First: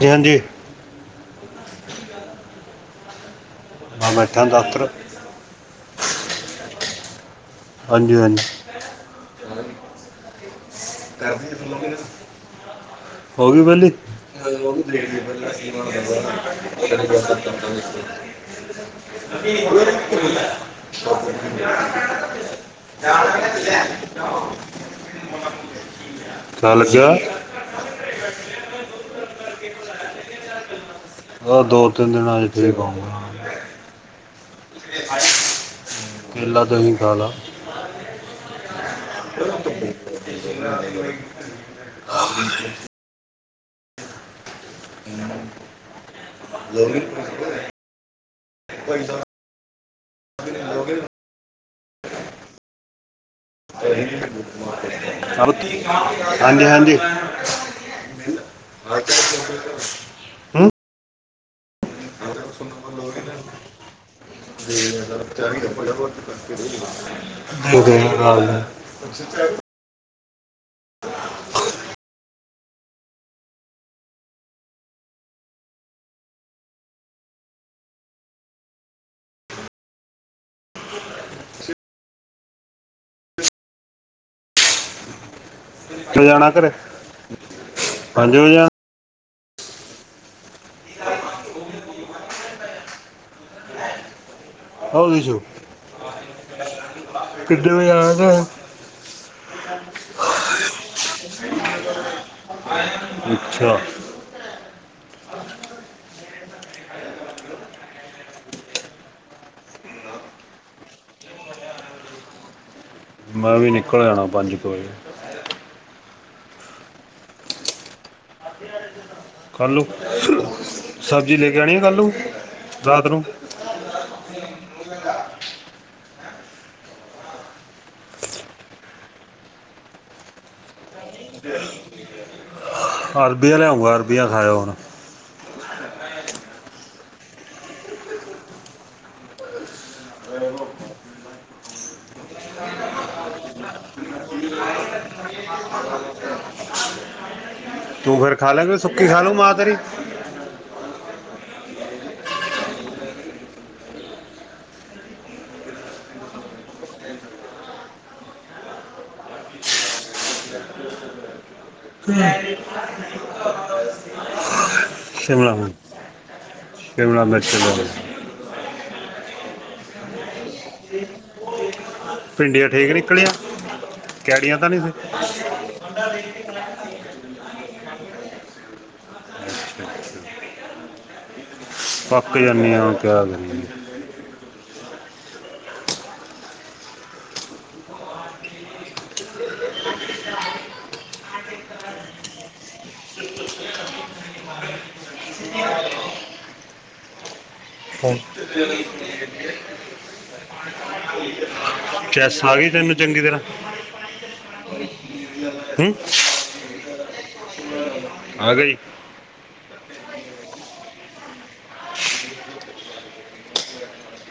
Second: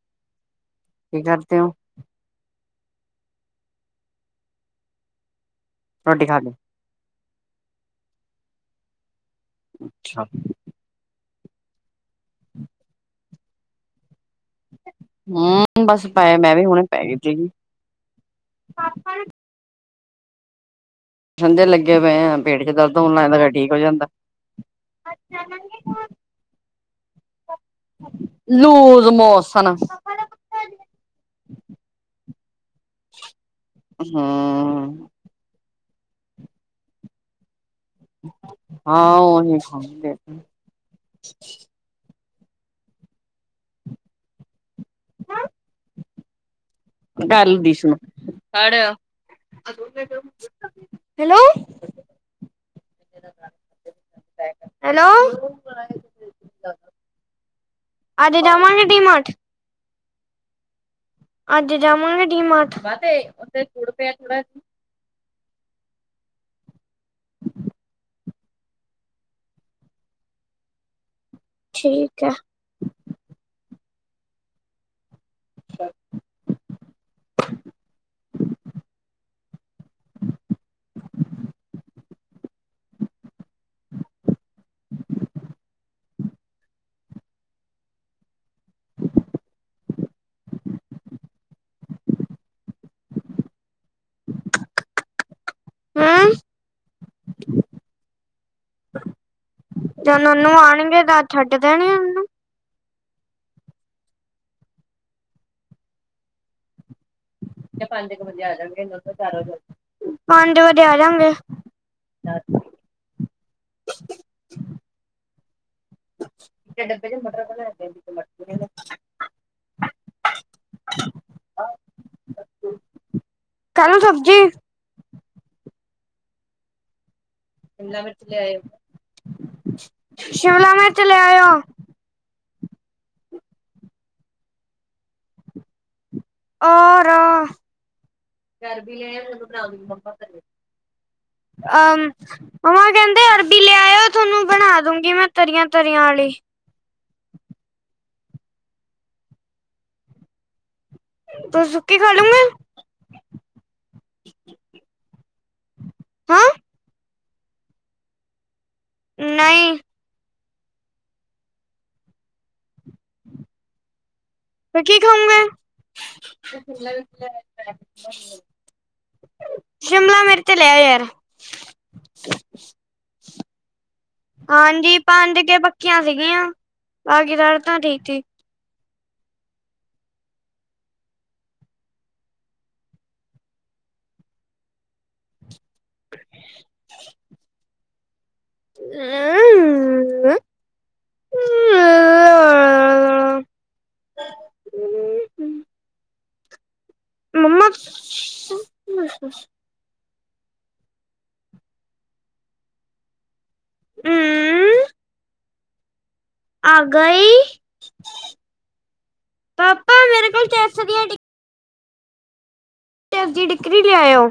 ਜੀ ਹਾਂਜੀ। ਕੀ ਕਰਦੇ ਓਂ? ਮੈਂ ਬੈਠਾਂ ਦਫ਼ਤਰ ਰੋਟੀ ਖਾ ਲੀ। ਹਾਂਜੀ-ਹਾਂਜੀ। ਅੱਛਾ। ਕਰਦੀ ਏ ਥੱਲੋ ਵੀ ਨਾ [inaudible] ਹੋਗੀ ਵੇਲੀ। [inaudible] ਹੂੰ ਬਸ ਪਏ ਮੈਂ ਵੀ ਹੁਣੇ ਪੈ ਗਈ ਸੀਗੀ [inaudible] ਧੰਦੇ ਲੱਗੇ ਪਏ ਆਂ ਪੇਟ ਚ ਦਰਦ ਹੋਨ ਲੱਗ ਜਾਂਦਾ ਫੇਰ ਠੀਕ ਹੋ ਜਾਂਦਾ। ਚੱਲਜਾ। ਲੂਜ਼ ਮੋਸਨ ਓ ਦੋ ਤਿੰਨ ਦਿਨਾਂ ਦੇ ਕੇਲੇ ਖਾਊਗਾ। ਹੂੰ। ਕੇਲਾ ਦਹੀਂ ਖਾਲਾ। ਹਾਂ ਉਹੀ ਖਾਂਦੇ [inaudible] ਲੋਗੇ ਘੱਲ ਦੀ ਇਸਨੂੰ, ਪੜ ਕੋਈ ਤਾਂ ਲੋਗੇ ਹੈਲੋ, ਹੈਲੋ ਹਾਂਜੀ-ਹਾਂਜੀ। ਅੱਜ ਜਾਵਾਂਗੇ ਡੀ ਮਾਰਟ [inaudible] ਅੱਜ ਜਾਵਾਂਗੇ ਡੀਮਾਠ, ਕਾਤੇ ਔਥੇ ਗੁੜ ਪਿਐ ਥੋੜਾ ਜਾ [inaudible] ਕੁੜੀਆਂ ਕਾਲੀਆਂ, ਅੱਛਾ-ਅੱਛਾ। ਠੀਕ ਐ। [inaudible] ਕੈ ਵਜੇ ਆਣਾ ਘਰੇ ਪੰਜ ਵਜੇ ਆਣ ਹੋ ਵਿਛੂ ਹੂੰ ਕਿਨੇ ਬਜੇ ਆਣਾ ਘਰੇ। ਜ ਨਾਨੂੰ ਆਣਗੇ ਤਾਂ ਛੱਡ ਦੇਣ ਔਹ ਨੂੰ। ਅੱਛਾ। ਕੈ ਪੰਜ ਕੁ ਵੱਜੇ ਆ ਜਾਂਗੇ ਪੰਜ ਵੱਜੇ ਆ ਜਾਂਗੇ ਮੈਂ ਵੀ ਨਿਕਲ ਆਣਾ ਪੰਜ ਕੁ ਵਜੇ ਇੱਕ ਡੱਬੇ ਦੇ ਮਟਰ ਥੋੜੀ ਨ ਹੈਗੇ ਕੱਲ ਨੂੰ ਸਬਜ਼ੀ ਲੈ ਕੇ ਆਣੀ ਆ ਕੱਲ ਨੂੰ ਰਾਤ ਨੂੰ। ਕਲ ਸਬਜ਼ੀ ਚੰਗਾ। ਸੀ਼ਮਲਾ ਮਿਰਚ ਲਿਆਏ ਔ। ਅਰਬੀਆਂ ਲਿਆਉਂਗਾ ਅਰਬੀਆਂ ਖਾਇਓ। ਹੁਣ ਅ ਰ ਅਰਬੀ ਲਿਆਉ ਫੇਰ ਬਨਾਉਂਗੀ ਪਾਪਾ ਵਾਸਤੇ। ਆਮ। ਮੰਮਾਂ ਕਹਿੰਦੇ ਅਰਬੀ ਲਿਆਇਓ ਥੋਨੂੰ ਬਣਾ ਦੂੰਗੀ ਮੈਂ ਤਰੀਆਂ ਤਰੀਆਂ ਆਲੀ। ਤੂੰ ਫੇਰ ਖਾ ਲੇਂਂਗਾ ਸੁੱਕੀ ਖਾ ਲਉ ਮਾਂ ਤੇਰੀ। ਤੁਸੀ ਸੁੱਕੀ ਖਾਲੋਗੇ। ਹੈਂ। ਨਈਂ। ਫੇ ਕੀ ਖਾਊਗੇ। ਸ਼ਿਮਲਾ ਹੁਣ ਸ਼ਿਮਲਾ ਮਿਰਚ ਲੈ ਲਓ। ਸ਼ਿਮਲਾ ਮਿਰਚ ਲੈ ਆਉ ਯਾਰ। ਭਿੰਡੀਆਂ ਠੀਕ ਨਿਕਲੀਆਂ ਕੈੜੀਆਂ ਤਾਂ ਨਹੀਂ ਸੀ। ਸੁਕੀਆਂ ਸੀਗੀਆ ਆ ਕੇ ਦਾਲ ਧਰੀ ਸੀ ਬ। ਸੀ ਥੱਕ ਜਾਨੇ ਆਂ ਕਿਆ ਕਰੀੇਏ। ਮੰਮਾ। ਹੁਣ ਚੈਸ ਆ ਗਈ ਤੈਨੂੰ ਚੰਗੀ ਤਰ੍ਹਾਂ। ਹੂੰਊਂ ਹਿੰਚ ਆ ਗਈ ਆ ਗਈ। ਪਾਪਾ ਮੇਰੇ ਕੋਲ ਚੈਸ ਦੀ ਟਿੱਕੀ। ਤੇ ਜਿੜੀਕੜੀ ਲਿਆਇਓ।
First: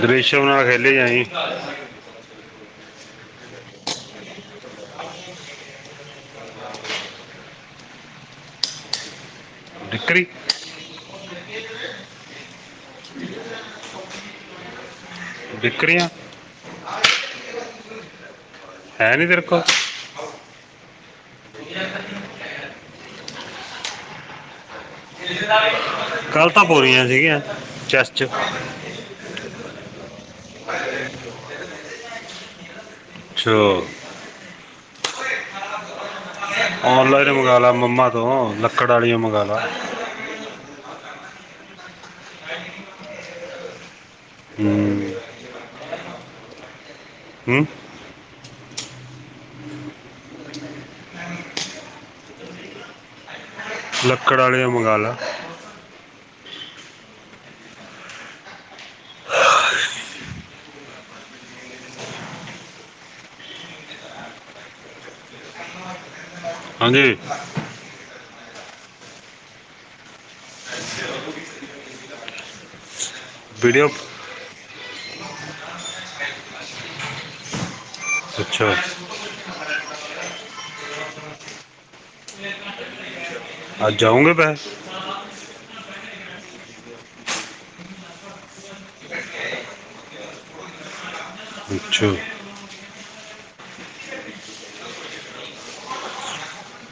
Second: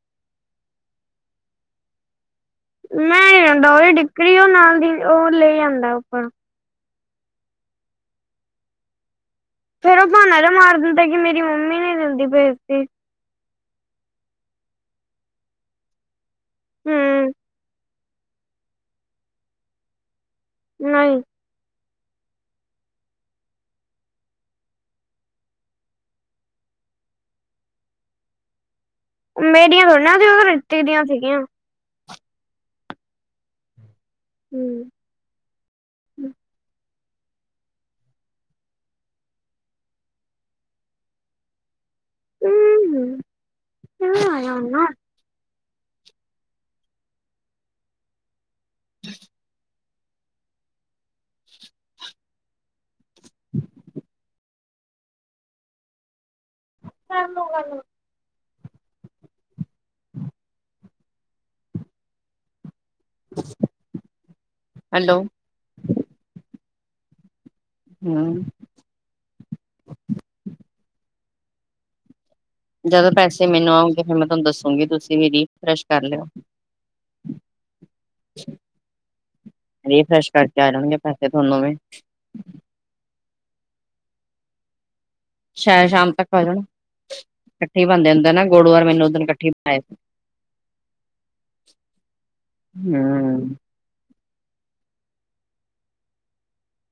ਗਿਰਿਸ਼ ਨਾਲ ਖੇਲੀ ਹੀ ਜਾਂਈ। ਮੈਂ ਨੀ ਰਹਿੰਦਾ ਉਹਦੀ ਡਿੱਕਰੀ ਔਹ ਨਾਲ ਦੀ ਔਹ ਲੇ ਆਂਦਾ ਉਪਰ। ਫੇਰ ਉਹ ਡਿਕਰੀ ਬਾਨਾ ਜਿਹਾ ਮਾਰ ਦਿੰਦਾ ਕਿ ਮੇਰੀ ਮੰਮੀ ਨੀ ਦਿੰਦੀ ਪਈ ਡਿਕਰੀ। ਡਿਕਰੀਆਂ। ਹੂੰ ਹੈ ਨੀ ਤੇਰੇ ਕੋਲ। ਨ‌ਈ। [inaudible] ਕੱਲ ਤਾਂ ਪੂਰੀਆ ਸੀਗੀਆਂ, ਚੈਸ ਚ। ਮੇਰੀਆਂ ਥੋੜੀਆਂ ਨਾ ਸੀ ਓ ਤਾਂ ਰੀਤੀ ਦੀਆਂ ਸੀਗੀਆਂ। ਅੱਛਾ। ਹੂੰ। ਔਨਲਾਈਨ ਮੰਗਾ ਲਾ ਮੰਮਾ ਤੋਂ, ਲੱਕੜ ਆਲੀਆਂ ਮੰਗਾ ਲਾ। [inaudible] ਹੂੰ ਹੂੰ [unintelligible] ਲੱਕੜ ਆਲੀਆ ਮੰਗਾ ਲਾ। ਕਰ ਲਓ ਗੱਲ। ਹ [unintelligible] ਹੈਲੋ। ਹਾਂਜੀ। ਹੂੰ। [inaudible] ਜਦੋਂ ਪੈਸੇ ਮੈਨੂੰ ਵੀਡੀਓ ਆਉਗੇ ਫੇਰ ਮੈਂ ਤੁਹਾਨੂੰ ਦੱਸੂਗੀ ਤੁਸੀਂ ਵੀ ਰਿਫਰੈਸ਼ ਕਰ ਲਿਓ। ਅੱਛਾ। ਰੀਫਰੈਸ਼ ਕਰਕੇ ਆ ਜਾਣਗੇ ਪੈਸੇ ਥੋਨੂੰ ਵੀ। [inaudible] ਅੱਜ ਆਓਗੇ ਪੈ ਸ਼ਾਇਦ ਸ਼ਾਮ ਤੱਕ ਆ ਜਾਣ, ਕੱਠੇ ਈ ਬਣ ਜਾਂਦਾ ਨਾ ਗੁੜ ਔਰ [unintelligible] ਮੈ ਓਦਨ ਕੱਠੇ ਈ ਬਣਾਏ ਸੀ। [unintelligible] ਅੱਛਾ। ਹੂੰ।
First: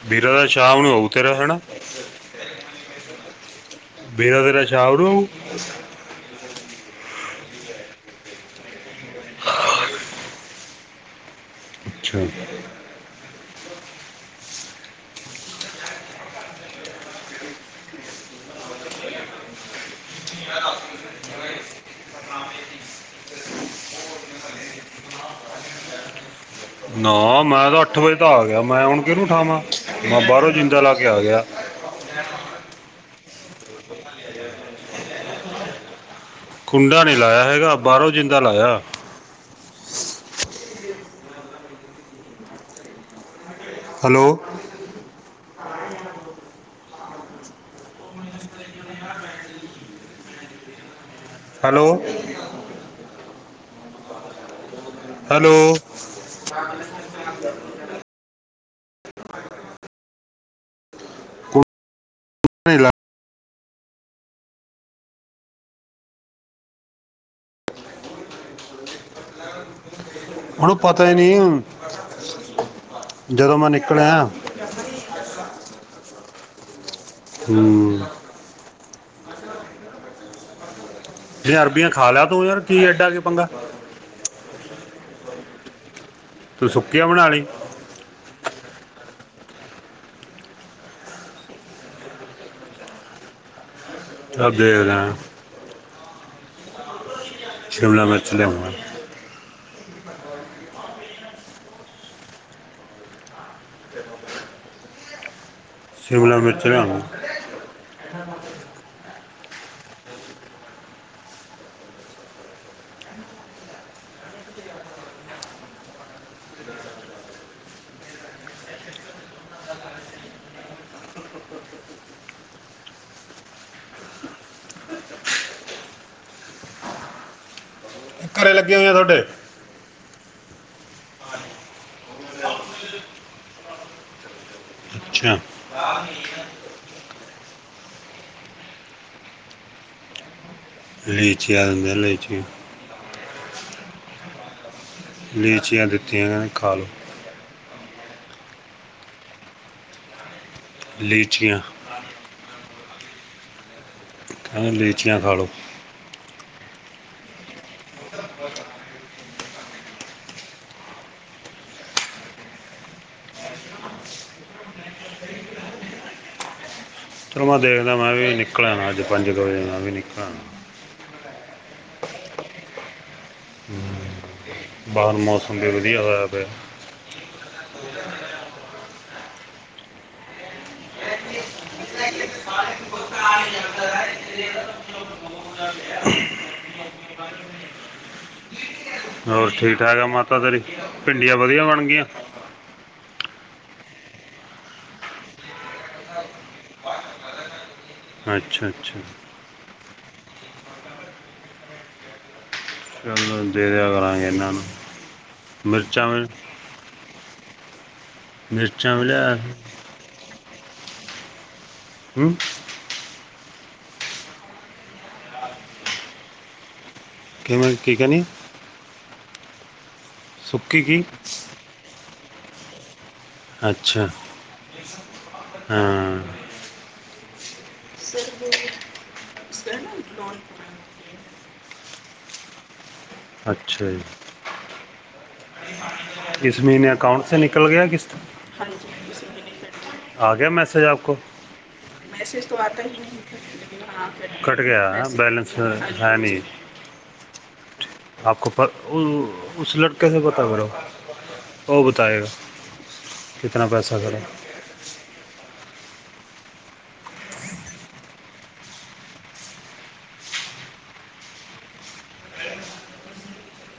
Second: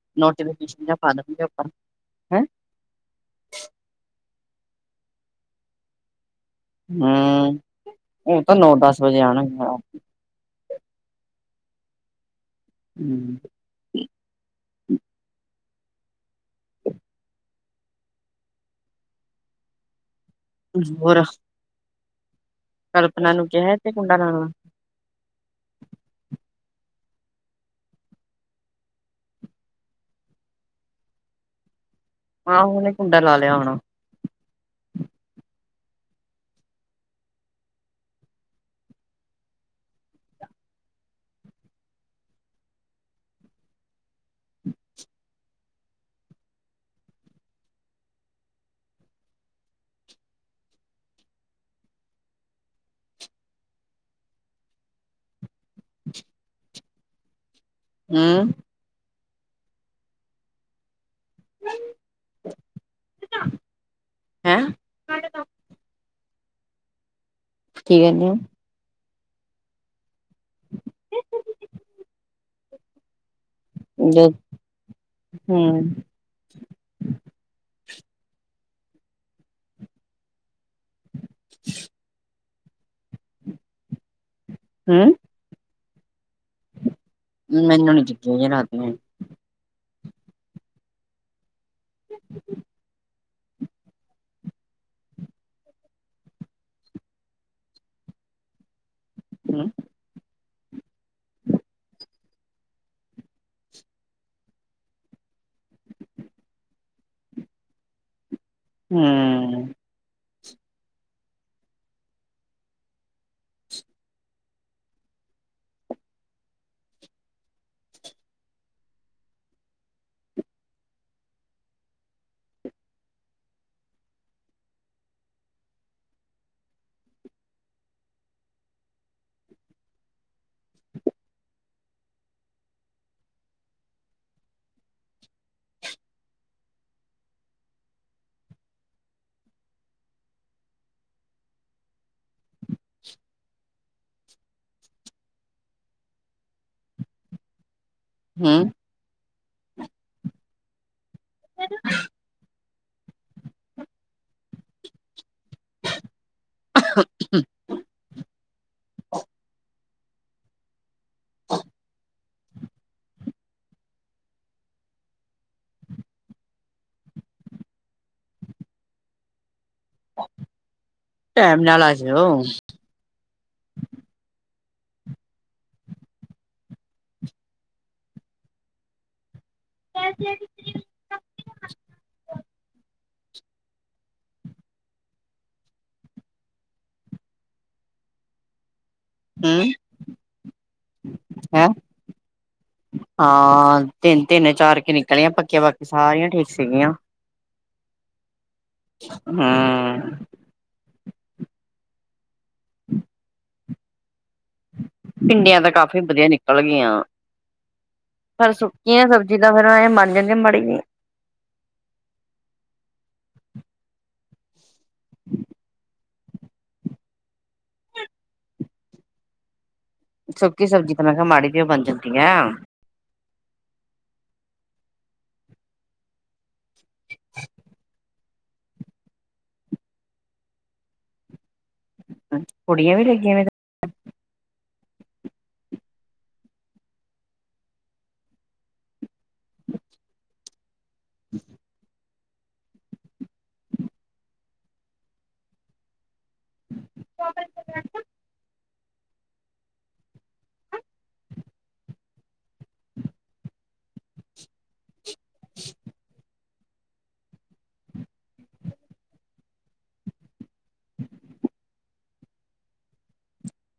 ਵੀਰਾ ਦਾ ਸ਼ਾਮ ਨੋਟੀਫਿਕੇਸ਼ਨ ਨੂੰ ਜਾ ਆਉ ਪਾ ਤੇਰਾ ਦੇਣਗੇ ਹੈਨਾ ਆਪਾਂ ਨੂੰ, ਹੈਂਅ? [unintelligible] ਵਗੈਰਾ ਸ਼ਾਮ ਨੂੰ। ਹੂੰ, ਓ ਤਾਂ ਨੌ-ਦਸ ਵਜੇ ਆਣ ਗੇ। ਅੱਛਾ। ਹੂੰ। ਹੋਰ? ਕਲਪਨਾ ਨੂੰ ਕਿਹਾ ਏ ਕਿ ਕੁੰਡਾ ਲਾਣਾ। ਹਾਂ ਮੈਂ ਤਾਂ ਅੱਠ ਵਜੇ ਤਾਂ ਆ ਗਿਆ, ਮੈਂ ਹੁਣ ਕਿਨੂੰ ਠਾਵਾਂ ਮੈਂ ਬਾਹਰੋਂ ਜਿੰਦਾ ਲਾ ਕੇ ਆ ਗਿਆ। ਆਹੋ ਓਨੇ ਕੁੰਡਾ ਲਾ ਲਿਆ ਹੋਣਾ। ਕੁੰਡਾ ਨੀ ਲਾਇਆ ਹੈਗਾ, ਬਾਹਰੋਂ ਜਿੰਦਾ ਲਾਇਆ। ਹੈਲੋ। [unintelligible] ਹੈਲੋ। ਹੈਲੋ? [inaudible] ਹੂੰ। ਕੁੰਡਾ ਨੇ ਲਾਇਆ ਹੈਂਅ? ਕੀ ਕਹਿੰਨੇ ਓ? ਓਨੂੰ ਪਤਾ ਈ ਨੀ, ਜਦੋਂ ਮੈਂ ਨਿਕਲਿਆ। ਹਂ। ਹਂ। ਜੇ ਅਰਬੀਆਂ ਖਾ ਲਿਆ, ਤੂੰ ਯਾਰ ਕੀ ਐਡਾ ਕੀ ਪੰਗਾ। ਹਂ? ਤੂੰ ਸੁੱਕੀਆਂ ਬਣਾ ਲੀ ਮੈਨੂੰ ਨੀ ਚੱਕ ਰਾਤ ਮੇਂ [inaudible] ਚਲ ਦੇਖ ਲੈ ਸ਼ਿਮਲਾ ਮਿਰਚ ਲਿਆਵਾਂ ਹਂ ਸ਼ਿਮਲਾ ਮਿਰਚ ਲਿਆਵਾਂ। ਹਂ ਘਰੇ ਲੱਗੀਆਂ ਹੋਇਆਂ ਤੁਹਡੇ ਅੱਛਾ ਲੀਚੀ ਆਲਦੇ ਨੀਚੋ [inaudible] ਲੀਚੀਆਂ ਦਿੱਤੀਆਂ ਨੇਂ ਖਾ ਲੋ। ਹਂ ਲੀਚੀਆਂ [inaudible] ਮੈਂ ਕਿਆ ਲੀਚੀਆਂ ਖਾ ਲੋ। [inaudible] ਚਲੋ ਮੈਂ ਦੇਖਦਾ, ਮੈਂ ਵੀ ਨਿਕਲ ਆ ਨਾਂ, ਅੱਜ ਪੰਜ ਕੁ ਵਜੇ ਮੈਂ ਵੀ ਨਿਕਲ ਆ ਨਾ ਟੈਮ ਨਾਲ ਆਜੇਓ। ਹਂ, ਬਾਰ ਮੌਸਮ ਵੀ ਵਧੀਆ ਹੋਆ ਪਿਆ। ਕੈਸੇ [inaudible] [inaudible] [inaudible] ਹੋਰ ਠੀਕ-ਠਾਕ ਆ ਮਾਤਾ ਤੇਰੀ, ਭਿੰਡੀਆਂ ਵਧੀਆ ਹੈਂ ਬਣ ਗਈਆਂ। ਹਾਂ, ਤਿੰਨ-ਤਿੰਨ, ਚਾਰ ਕੇ ਨਿਕਲੀਆਂ ਪੱਕੀਆਂ, ਬਾਕੀ ਸਾਰੀਆਂ ਠੀਕ ਸੀਗੀਆਂ। ਅੱਛਾ, ਅੱਛਾ। ਹਂ ਨੂੰ ਦੇ ਦਿਆ ਕਰਾਂਗੇ ਏਨਾਂ ਨੂੰ ਪਿੰਡੀਆਂ ਤੇ ਕਾਫੀ ਮਿਰਚਾਂ ਵੀ ਵਧੀਆ ਨਿਕਲ ਗਈਆਂ। ਫਿਰ ਮਿਰਚਾਂ ਸੁੱਕੀ ਵੀ ਆਂ ਲਿਆ ਸਬਜ਼ੀ ਤਾਂ, ਫੇਰਂ ਏਂ ਮੰਨ ਜਾਂਦੀ ਆ ਮਾੜੀ ਜੀ ਹਂ? ਕਿਵੇਂ, ਕੀ ਕੈਣੀ ਏਂ? ਸੁੱਕੀ ਸਬਜ਼ੀ ਤੇ ਮੈਂ ਕਿਆ, ਮਾੜੀ ਜੇਓ ਬਣ ਜਾਂਦੀ ਐ। ਅੱਛਾ, ਹਾਂ ਸਰ ਸਰ ਲੋਨ ਕੁੜੀਆਂ ਵੀ ਲੱਗੀਆਂ ਨੇ ਅੱਛਾ ਜੀ ਇਸ ਮਹੀਨੇ ਅਕਾਊਂਂਟ ਸੇ ਨਿਕਲ ਗਿਆ, ਕਿਸ, ਹਾਂਜੀ। ਆ ਗਿਆ ਮੈਸੇਜ ਆਪ ਕੋ ਮੈਸੇਜ ਤੋ ਆਤਾ ਨੀਂ। ਕੱਟ ਗਿਆ ਬੈਲੈਂਸ ਹੈ ਨੀਂ ਸੋਫੇ ਤੇ ਬੈਠ ਜਾ ਆਪ ਕੋ ਉਸ ਲੜਕੇ ਸੇ ਪਤਾ ਕਰੋ, ਔ ਬਤਾਏਗਾ। ਕਿਤਨਾ ਪੈਸਾ ਖੜਾ [inaudible]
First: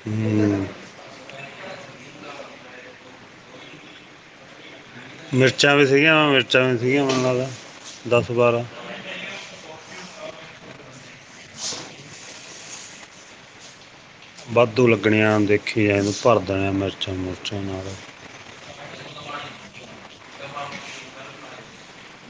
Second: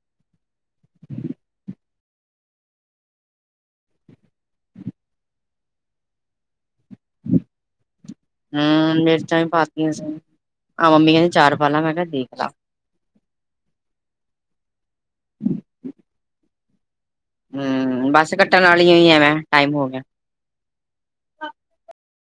ਹੂੰ। ਮਿਰਚਾਂ ਵੀ ਸੀਗੀਆਂ ਵ ਮਿਰਚਾਂ ਵੀ ਸੀਗੀਆਂ ਮੈਨੂੰ ਲਗਦਾ। ਅਹ ਮਿਰਚਾਂ ਵੀ ਪਾਤੀਆਂ ਸੀ, ਆਹੋ ਮੰਮੀ ਕੈਦੀ ਚਾਰ ਪਾਲਾ ਮੈਂ ਕੈਆ ਦੇਖ ਲਾ ਵਾਧੂ ਲੱਗਣੇ ਆ, ਦੇਖੀ ਜਾਈ ਤੂੰ ਪਰਦਾ ਯਾਂ ਮਿਰਚਾਂ ਮੁਰਚਾਂ ਨਾਲ ਹਮ ਬਸ ਕੱਟਣ ਆਲੀਆਂ ਈ ਏ ਮੈਂ, ਟਾਈਮ ਹੋ ਗਿਆ